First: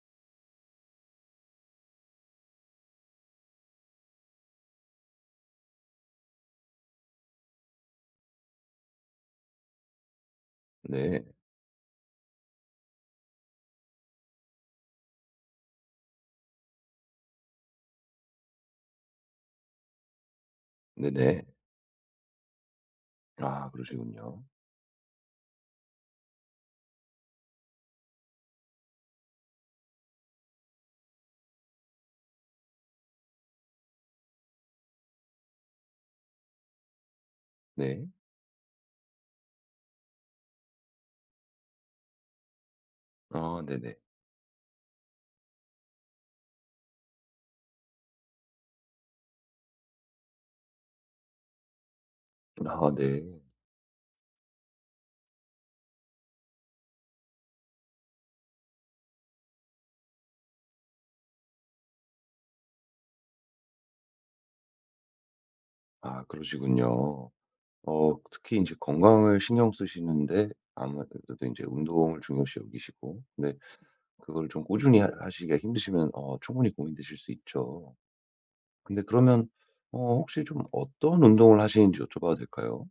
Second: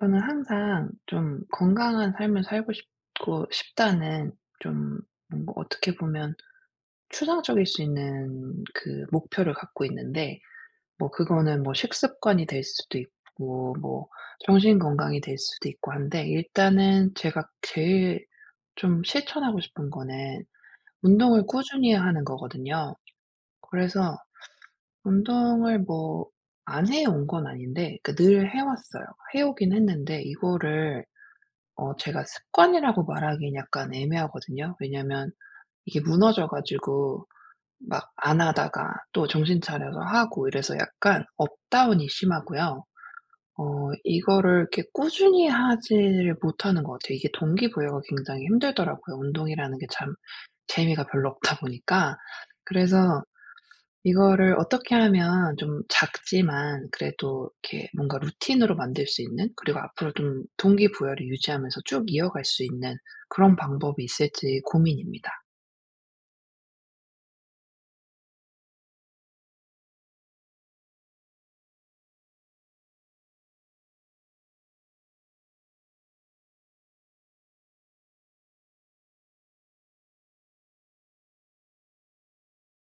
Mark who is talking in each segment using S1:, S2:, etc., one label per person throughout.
S1: 저는 항상 좀 건강한 삶을 살고 싶고 싶다는 좀 뭔가 어떻게 보면 추상적일 수 있는 그 목표를 갖고 있는데, 뭐
S2: 네.
S1: 그거는 뭐 식습관이 될 수도 있고 뭐 정신 건강이 될 수도 있고 한데, 일단은 제가 제일 좀 실천하고 싶은 거는
S2: 네네.
S1: 운동을 꾸준히 하는 거거든요.
S2: 아
S1: 그래서
S2: 그러시군요.
S1: 운동을 뭐 안 해온 건 아닌데 그늘 해왔어요. 해오긴 했는데 이거를 제가 습관이라고 말하기엔 약간 애매하거든요. 왜냐면 이게 무너져 가지고
S2: 네.
S1: 막 안 하다가 또 정신 차려서 하고 이래서 약간 업다운이 심하고요.
S2: 아 네네.
S1: 이거를 이렇게 꾸준히 하지를 못하는 것 같아요. 이게 동기부여가 굉장히 힘들더라고요, 운동이라는 게 참 재미가 별로 없다 보니까.
S2: 아 네.
S1: 그래서 이거를 어떻게 하면 좀 작지만 그래도 이렇게 뭔가 루틴으로 만들 수 있는, 그리고 앞으로 좀 동기부여를 유지하면서 쭉 이어갈 수 있는 그런 방법이 있을지 고민입니다.
S2: 아 그러시군요. 특히 이제 건강을 신경 쓰시는데 아무래도 이제 운동을 중요시 여기시고 근데 그걸 좀 꾸준히 하 하시기가 힘드시면 충분히 고민되실 수 있죠. 근데 그러면 혹시 좀 어떤 운동을 하시는지 여쭤봐도 될까요?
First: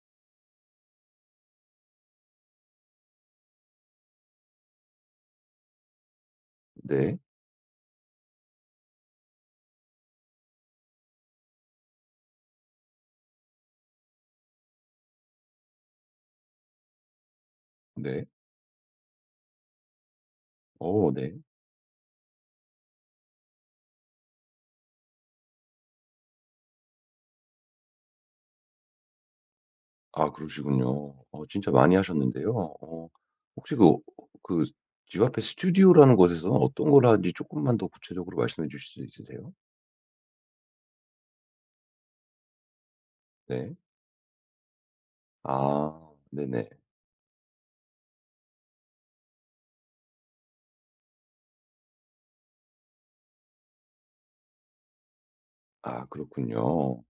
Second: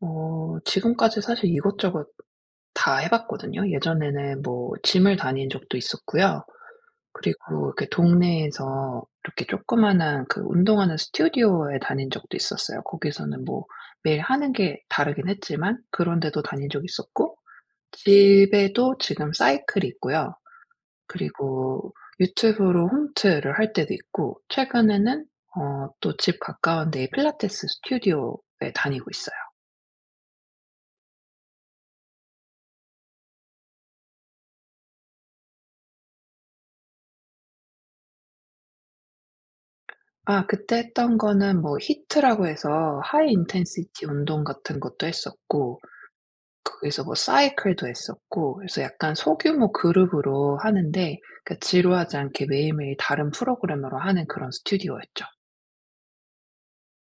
S1: 지금까지 사실 이것저것 다 해 봤거든요. 예전에는 뭐 짐을 다닌 적도 있었고요.
S2: 네.
S1: 그리고 이렇게 동네에서 이렇게 조그마한 그 운동하는 스튜디오에 다닌 적도 있었어요. 거기서는 뭐 매일 하는 게 다르긴 했지만 그런 데도 다닌 적 있었고,
S2: 네.
S1: 집에도 지금 사이클이 있고요.
S2: 어 네.
S1: 그리고 유튜브로 홈트를 할 때도 있고, 최근에는 또 집 가까운 데에 필라테스 스튜디오에 다니고 있어요.
S2: 아 그러시군요. 진짜 많이 하셨는데요. 어 혹시 그 집 앞에 스튜디오라는 곳에서 어떤 걸 하는지 조금만 더 구체적으로 말씀해 주실 수 있으세요?
S1: 아, 그때 했던 거는 뭐 히트라고 해서 하이
S2: 네.
S1: 인텐시티 운동 같은 것도 했었고,
S2: 아 네네.
S1: 거기서 뭐 사이클도 했었고, 그래서 약간 소규모 그룹으로 하는데 그 지루하지 않게 매일매일 다른 프로그램으로 하는 그런 스튜디오였죠.
S2: 아 그렇군요.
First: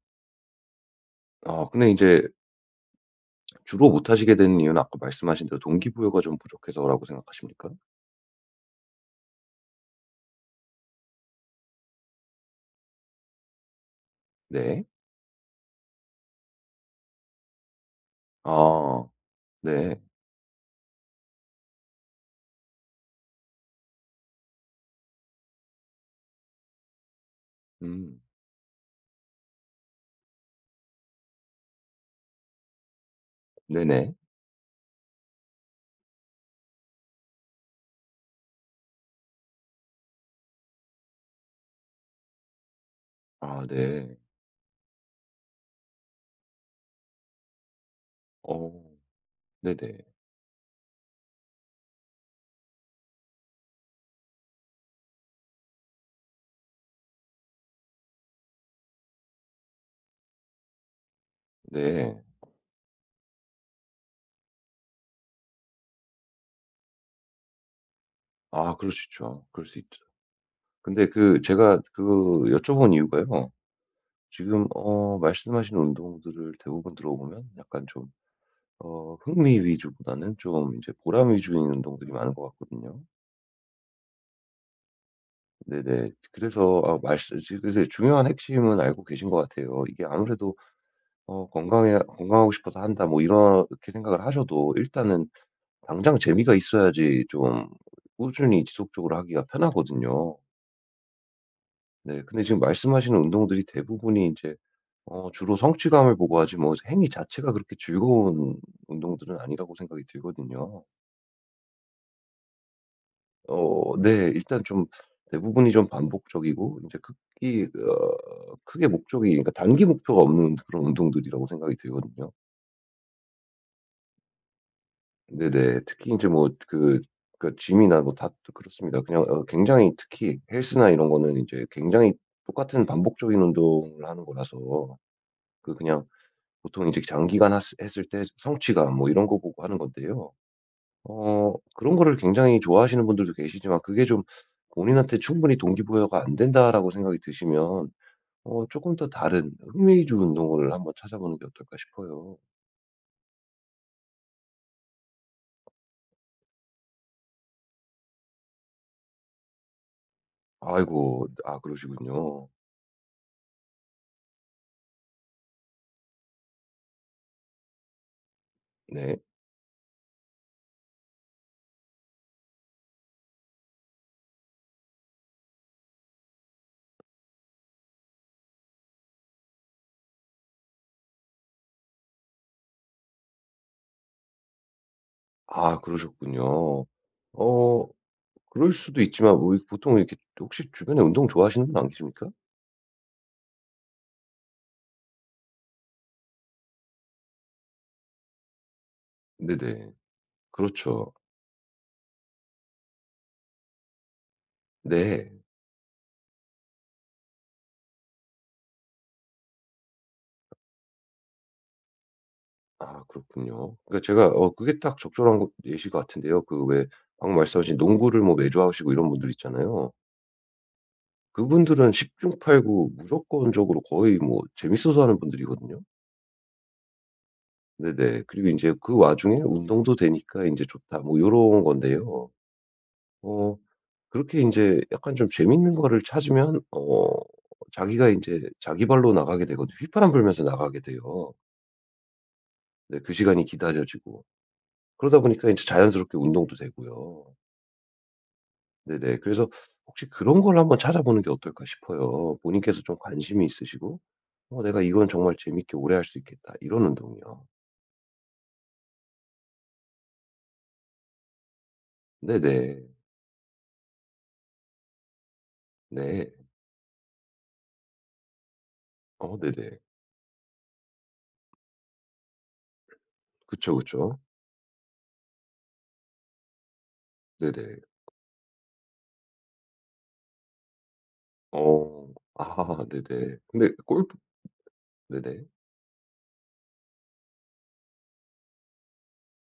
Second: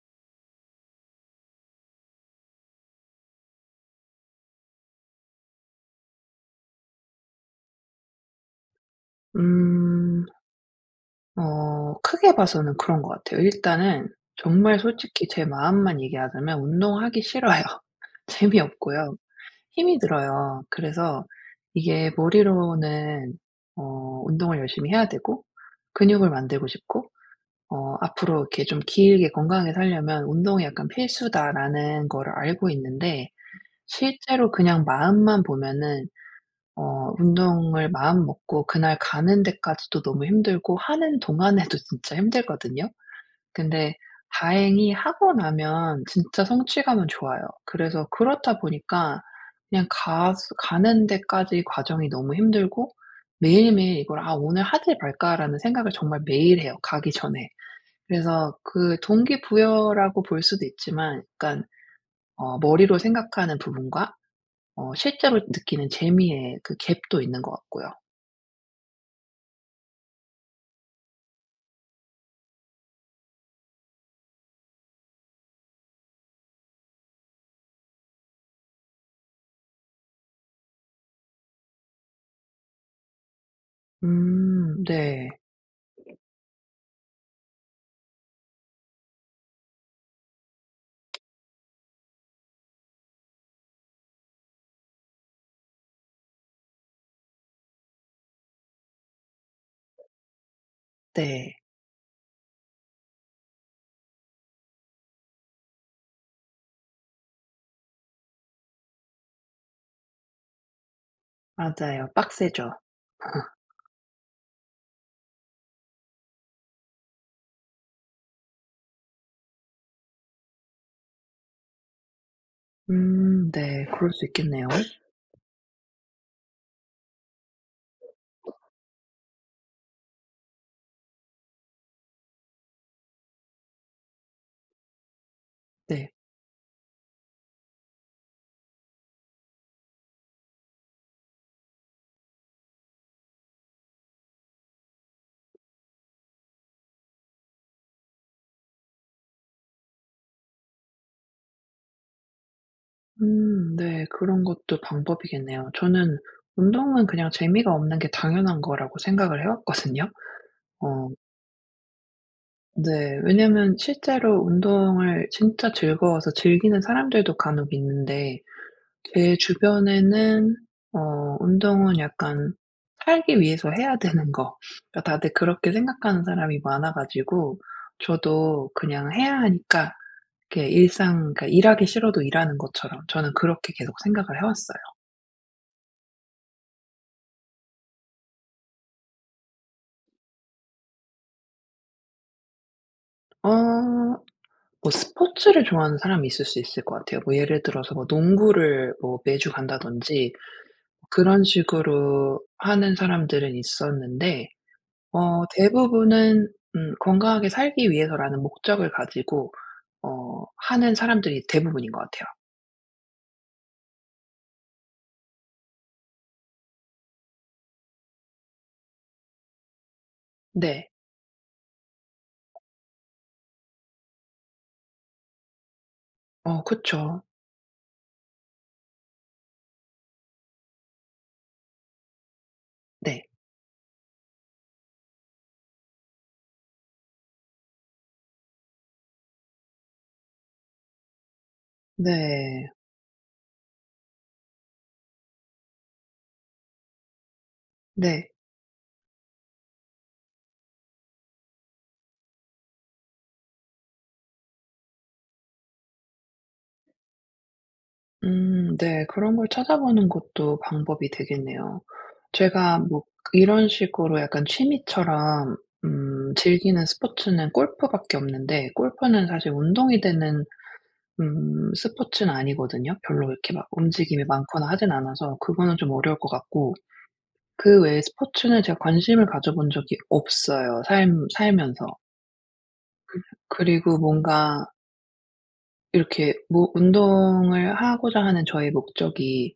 S2: 아 근데 이제 주로 못 하시게 된 이유는 아까 말씀하신 대로 동기부여가 좀 부족해서라고 생각하십니까?
S1: 음. 크게 봐서는 그런 것 같아요. 일단은 정말
S2: 네.
S1: 솔직히 제 마음만 얘기하자면 운동하기 싫어요.
S2: 아
S1: 재미없고요.
S2: 네.
S1: 힘이 들어요. 그래서 이게 머리로는 운동을 열심히 해야 되고 근육을 만들고 싶고
S2: 음.
S1: 앞으로 이렇게 좀 길게 건강하게 살려면 '운동이 약간 필수다.'라는 거를 알고 있는데,
S2: 네네.
S1: 실제로 그냥 마음만 보면은 운동을 마음 먹고 그날 가는 데까지도 너무 힘들고 하는 동안에도 진짜 힘들거든요.
S2: 아
S1: 근데
S2: 네.
S1: 다행히 하고 나면 진짜 성취감은 좋아요. 그래서
S2: 어
S1: 그렇다 보니까 그냥
S2: 네네.
S1: 가 가는 데까지 과정이 너무 힘들고, 매일매일 이걸 '아 오늘 하지 말까.'라는 생각을 정말 매일 해요, 가기 전에. 그래서 그 동기부여라고 볼 수도 있지만 약간
S2: 네.
S1: 머리로 생각하는 부분과 실제로 느끼는 재미의 그 갭도 있는 것 같고요.
S2: 아 그럴 수 있죠. 그럴 수 있죠. 근데 제가 여쭤본 이유가요. 지금 말씀하신 운동들을 대부분 들어보면 약간 좀 흥미 위주보다는 좀 이제 보람 위주인 운동들이 많은 것 같거든요.
S1: 네.
S2: 네네. 그래서 아 말씀 지 그래서 중요한 핵심은 알고 계신 것 같아요. 이게 아무래도 어 건강해 '건강하고 싶어서 한다.' 뭐 이렇게 생각을 하셔도 일단은 당장 재미가 있어야지 좀 꾸준히 지속적으로 하기가 편하거든요.
S1: 네.
S2: 네. 근데 지금 말씀하시는 운동들이 대부분이 이제 주로 성취감을 보고 하지 뭐 행위 자체가 그렇게 즐거운 운동들은 아니라고 생각이 들거든요.
S1: 맞아요. 빡세죠.
S2: 어 네. 일단 좀 대부분이 좀 반복적이고 이제 크기 어 크게 목적이 그러니까 단기 목표가 없는 그런 운동들이라고 생각이 들거든요.
S1: 네. 그럴 수 있겠네요.
S2: 네네. 특히 이제 그 짐이나 뭐 다 그렇습니다. 그냥 어 굉장히 특히 헬스나 이런 거는 이제 굉장히 똑같은 반복적인 운동을 하는 거라서 그냥
S1: 네.
S2: 보통 이제 장기간 하스 했을 때 성취감 뭐 이런 거 보고 하는 건데요. 어 그런 거를 굉장히 좋아하시는 분들도 계시지만 그게 좀 본인한테 충분히 동기부여가 안 된다라고 생각이 드시면 조금 더 다른 흥미 주 운동을 한번 찾아보는 게 어떨까 싶어요.
S1: 네. 그런 것도 방법이겠네요. 저는 운동은 그냥 재미가 없는 게 당연한 거라고 생각을 해 왔거든요. 어
S2: 아이고. 아 그러시군요.
S1: 네. 왜냐면 실제로 운동을 진짜 즐거워서 즐기는 사람들도 간혹 있는데
S2: 네.
S1: 제 주변에는 운동은 약간 살기 위해서 해야 되는 거, 그러니까 다들 그렇게 생각하는 사람이 많아 가지고 저도 그냥 해야 하니까 이렇게 일상, 그러니까 일하기 싫어도 일하는 것처럼 저는 그렇게 계속 생각을 해 왔어요.
S2: 아 그러셨군요. 어 그럴 수도 있지만 우리 보통 이렇게 혹시 주변에 운동 좋아하시는 분 안 계십니까?
S1: 어 뭐 스포츠를 좋아하는 사람이 있을 수 있을 것 같아요. 뭐 예를 들어서 뭐 농구를 뭐 매주
S2: 네네.
S1: 간다든지
S2: 그렇죠.
S1: 그런 식으로 하는 사람들은 있었는데,
S2: 네.
S1: 대부분은 건강하게 살기 위해서라는 목적을 가지고 하는 사람들이 대부분인 것 같아요.
S2: 아 그렇군요. 그러니까 제가 그게 딱 적절한 것 예시 같은데요. 그 왜 방금 말씀하신 농구를 뭐 매주 하시고 이런 분들 있잖아요.
S1: 네.
S2: 그분들은 십중팔구 무조건적으로 거의 뭐 재밌어서 하는 분들이거든요.
S1: 어 그쵸.
S2: 네네. 그리고 이제 그 와중에 '운동도 되니까 이제 좋다.' 뭐 요런 건데요.
S1: 네.
S2: 어 그렇게 이제 약간 좀 재밌는 거를 찾으면 어 자기가 이제 자기 발로 나가게 되거든요. 휘파람 불면서 나가게 돼요.
S1: 네.
S2: 네 그 시간이 기다려지고. 그러다 보니까 이제 자연스럽게 운동도 되고요.
S1: 네.
S2: 네네. 그래서 혹시 그런 걸 한번 찾아보는 게 어떨까 싶어요. 본인께서 좀 관심이 있으시고 '어 내가 이건 정말 재밌게 오래 할 수 있겠다.' 이런 운동이요.
S1: 네. 그런 걸 찾아보는 것도 방법이 되겠네요. 제가
S2: 네네.
S1: 뭐 이런 식으로 약간 취미처럼
S2: 네.
S1: 즐기는 스포츠는 골프밖에 없는데 골프는
S2: 어
S1: 사실
S2: 네네.
S1: 운동이 되는 스포츠는 아니거든요. 별로 이렇게 막
S2: 그쵸, 그쵸.
S1: 움직임이 많거나 하진 않아서 그거는 좀 어려울 것 같고,
S2: 네네.
S1: 그 외에 스포츠는 제가 관심을 가져본 적이 없어요, 살 살면서.
S2: 어. 아 네네. 근데
S1: 그리고
S2: 골프
S1: 뭔가
S2: 네네.
S1: 이렇게 뭐 운동을 하고자 하는 저의 목적이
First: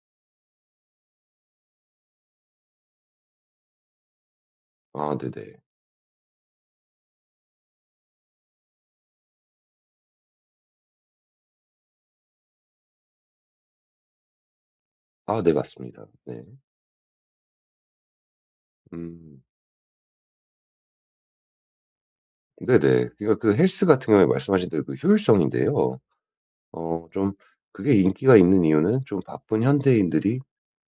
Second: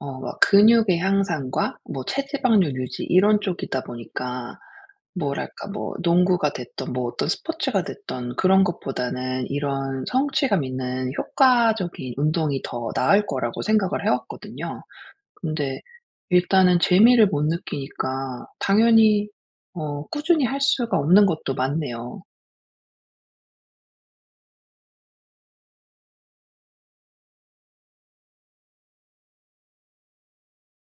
S1: 막 근육의 향상과 뭐 체지방률 유지 이런 쪽이다 보니까
S2: 아 네네.
S1: 뭐랄까 뭐 농구가 됐든 뭐 어떤 스포츠가 됐든 그런 것보다는 이런 성취감 있는 효과적인 운동이 더 나을 거라고 생각을 해 왔거든요.
S2: 아 네
S1: 근데
S2: 맞습니다. 네.
S1: 일단은 재미를 못 느끼니까 당연히
S2: 음.
S1: 꾸준히 할 수가 없는 것도 맞네요.
S2: 네네. 그러니까 그 헬스 같은 경우에 말씀하신 대로 그 효율성인데요. 좀 그게 인기가 있는 이유는 좀 바쁜 현대인들이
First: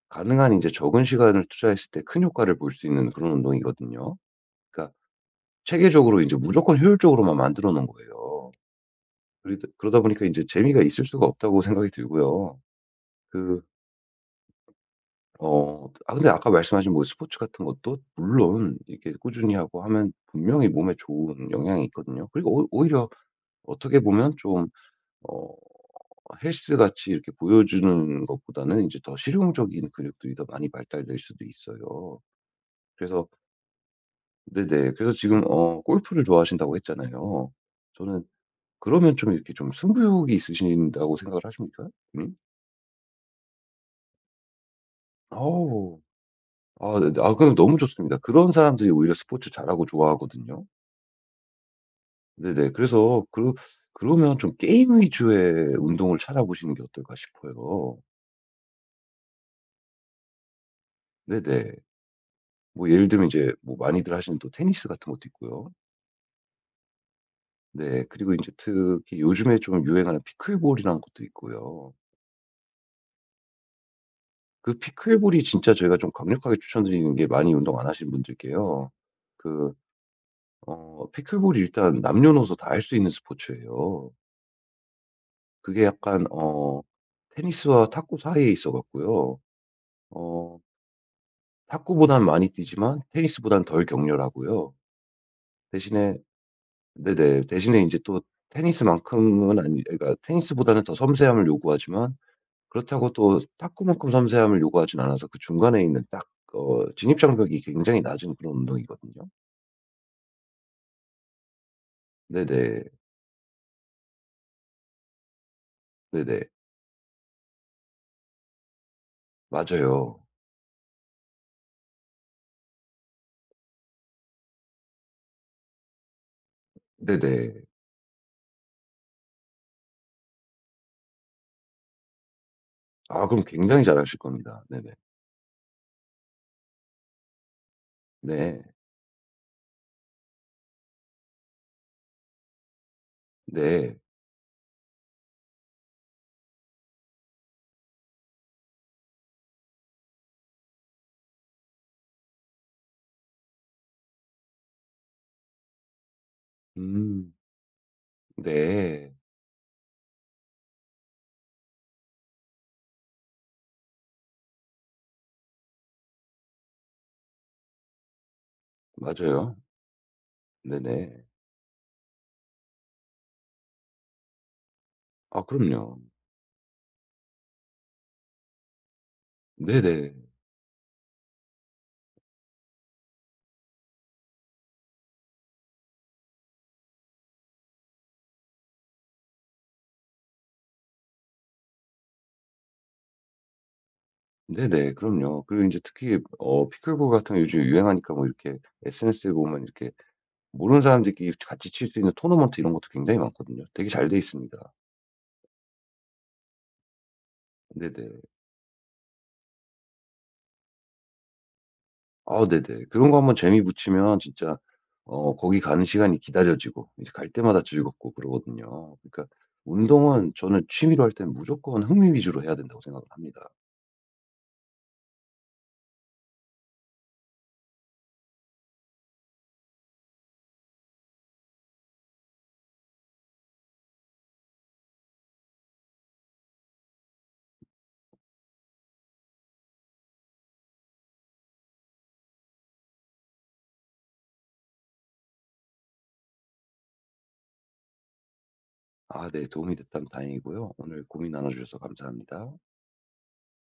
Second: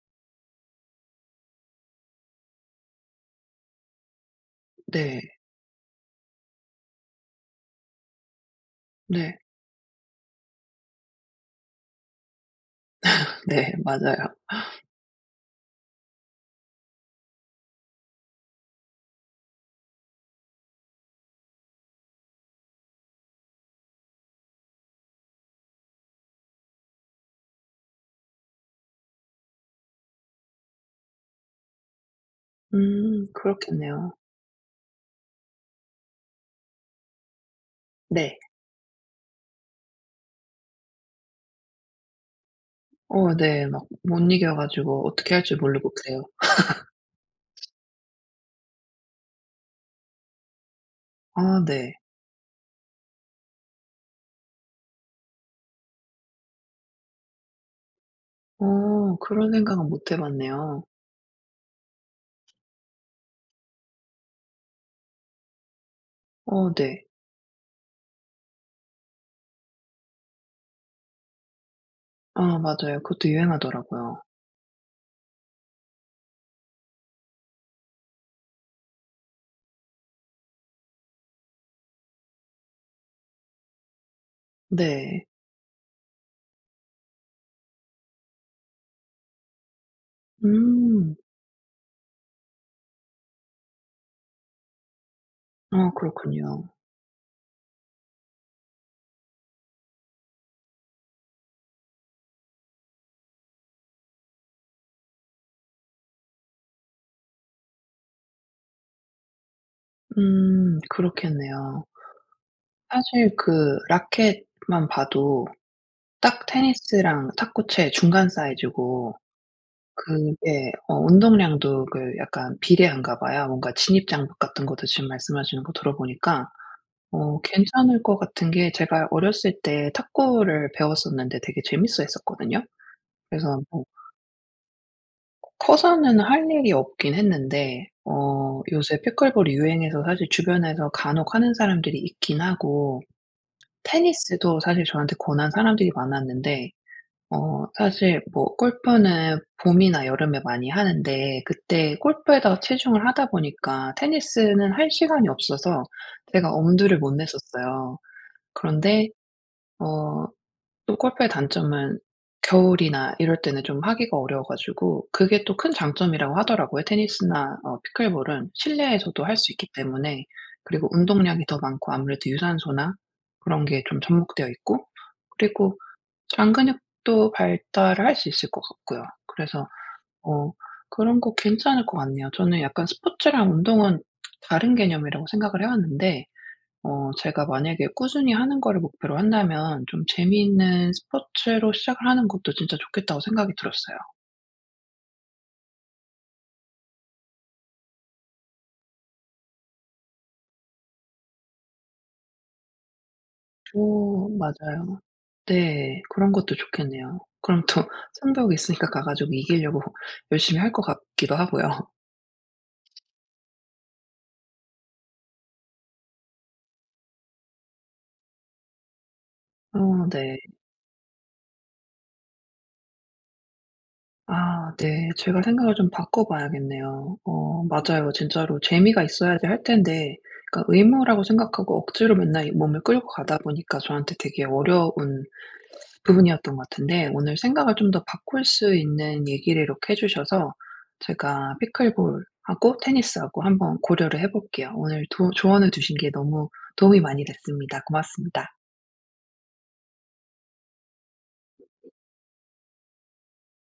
S2: 가능한 이제 적은 시간을 투자했을 때 큰 효과를 볼 수 있는 그런 운동이거든요. 그러니까
S1: 네.
S2: 체계적으로 이제 무조건 효율적으로만 만들어 놓은 거예요.
S1: 네.
S2: 그러다 보니까 이제 재미가 있을 수가 없다고 생각이 들고요. 그
S1: 네. 맞아요.
S2: 아 근데 아까 말씀하신 뭐 스포츠 같은 것도 물론 이렇게 꾸준히 하고 하면 분명히 몸에 좋은 영향이 있거든요. 그리고 오 오히려 어떻게 보면 좀 어 헬스같이 이렇게 보여주는 것보다는 이제 더 실용적인 근육들이 더 많이 발달될 수도 있어요. 그래서
S1: 그렇겠네요.
S2: 네네. 그래서 지금 어 골프를 좋아하신다고 했잖아요. 저는
S1: 네.
S2: 그러면 좀 이렇게 좀 승부욕이 있으신다고 생각을 하십니까? 음?
S1: 어 네. 막 못 이겨 가지고 어떻게 할 줄 모르고
S2: 어우.
S1: 그래요.
S2: 아 네네. 아 그럼 너무 좋습니다. 그런 사람들이 오히려 스포츠 잘하고 좋아하거든요.
S1: 아 네.
S2: 네네. 그래서 그 그러면 좀 게임 위주의 운동을 찾아보시는 게 어떨까 싶어요.
S1: 그런 생각은 못 해 봤네요.
S2: 네네. 뭐 예를 들면 이제 뭐 많이들 하시는 또 테니스 같은 것도 있고요.
S1: 어 네.
S2: 네. 그리고 인제 특히 요즘에 좀 유행하는 피클볼이라는 것도 있고요.
S1: 아 맞아요. 그것도 유행하더라고요.
S2: 그 피클볼이 진짜 저희가 좀 강력하게 추천드리는 게 많이 운동 안 하시는 분들께요. 그 피클볼이 일단 남녀노소 다 할 수 있는 스포츠예요.
S1: 네.
S2: 그게 약간 어 테니스와 탁구 사이에 있어 갖고요. 어
S1: 음.
S2: 탁구보단 많이 뛰지만 테니스보단 덜 격렬하고요.
S1: 아
S2: 대신에
S1: 그렇군요.
S2: 네네. 대신에 이제 또 테니스만큼은 아니 그러니까 테니스보다는 더 섬세함을 요구하지만 그렇다고 또 탁구만큼 섬세함을 요구하진 않아서 그 중간에 있는 딱 진입장벽이 굉장히 낮은 그런 운동이거든요.
S1: 그렇겠네요.
S2: 네네.
S1: 사실 그 라켓만 봐도 딱
S2: 네네.
S1: 테니스랑 탁구채 중간 사이즈고,
S2: 맞아요.
S1: 그게 운동량도 그 약간 비례한가 봐요. 뭔가 진입 장벽 같은 것도 지금 말씀하시는 거 들어보니까
S2: 네네.
S1: 괜찮을 것 같은 게, 제가 어렸을 때 탁구를 배웠었는데 되게 재밌어 했었거든요.
S2: 아 그럼
S1: 그래서
S2: 굉장히
S1: 뭐
S2: 잘하실 겁니다. 네네.
S1: 커서는 할 일이 없긴 했는데
S2: 네.
S1: 요새 피클볼이 유행해서 사실 주변에서 간혹 하는 사람들이 있긴 하고,
S2: 네.
S1: 테니스도 사실 저한테 권한 사람들이 많았는데 사실 뭐 골프는 봄이나 여름에 많이 하는데 그때 골프에다가 치중을 하다 보니까 테니스는 할 시간이 없어서 제가 엄두를 못
S2: 음.
S1: 냈었어요. 그런데
S2: 네.
S1: 어 또 골프의 단점은 겨울이나 이럴 때는 좀 하기가 어려워 가지고 그게 또 큰 장점이라고 하더라고요. 테니스나 피클볼은 실내에서도 할 수
S2: 맞아요.
S1: 있기 때문에, 그리고
S2: 네네.
S1: 운동량이 더 많고 아무래도 유산소나 그런 게 좀 접목되어 있고,
S2: 아
S1: 그리고
S2: 그럼요.
S1: 장 근육도 발달을 할 수 있을 것 같고요. 그래서
S2: 네네.
S1: 어 그런 거 괜찮을 것 같네요. 저는 약간 스포츠랑 운동은 다른 개념이라고 생각을 해 왔는데 제가 만약에 꾸준히 하는 거를 목표로 한다면 좀 재미있는 스포츠로 시작을 하는 것도 진짜 좋겠다고 생각이 들었어요.
S2: 네네. 그럼요. 그리고 이제 특히 어 피클볼 같은 거 요즘 유행하니까 뭐 이렇게 SNS에 보면 이렇게 모르는 사람들끼리 같이 칠 수 있는 토너먼트 이런 것도 굉장히 많거든요. 되게 잘 돼
S1: 오
S2: 있습니다.
S1: 맞아요. 네. 그런 것도 좋겠네요. 그럼 또
S2: 네네.
S1: 성배이 있으니까 가 가지고 이기려고 열심히 할 것 같기도 하고요.
S2: 아 네네. 그런 거 한번 재미 붙이면 진짜 어 거기 가는 시간이 기다려지고 이제 갈 때마다 즐겁고 그러거든요. 그러니까
S1: 어
S2: 운동은
S1: 네.
S2: 저는 취미로 할 때는 무조건 흥미 위주로 해야 된다고 생각을 합니다.
S1: 아 네. 제가 생각을 좀 바꿔 봐야겠네요. 맞아요. 진짜로 재미가 있어야지 할 텐데 그러니까 의무라고 생각하고 억지로 맨날 이 몸을 끌고 가다 보니까 저한테 되게 어려운 부분이었던 것 같은데, 오늘 생각을 좀 더 바꿀 수 있는 얘기를 이렇게 해 주셔서 제가 피클볼하고 테니스하고 한번 고려를 해 볼게요. 오늘 도 조언을 주신 게 너무 도움이 많이 됐습니다. 고맙습니다.
S2: 아 네. 도움이 됐다면 다행이고요. 오늘 고민 나눠 주셔서 감사합니다.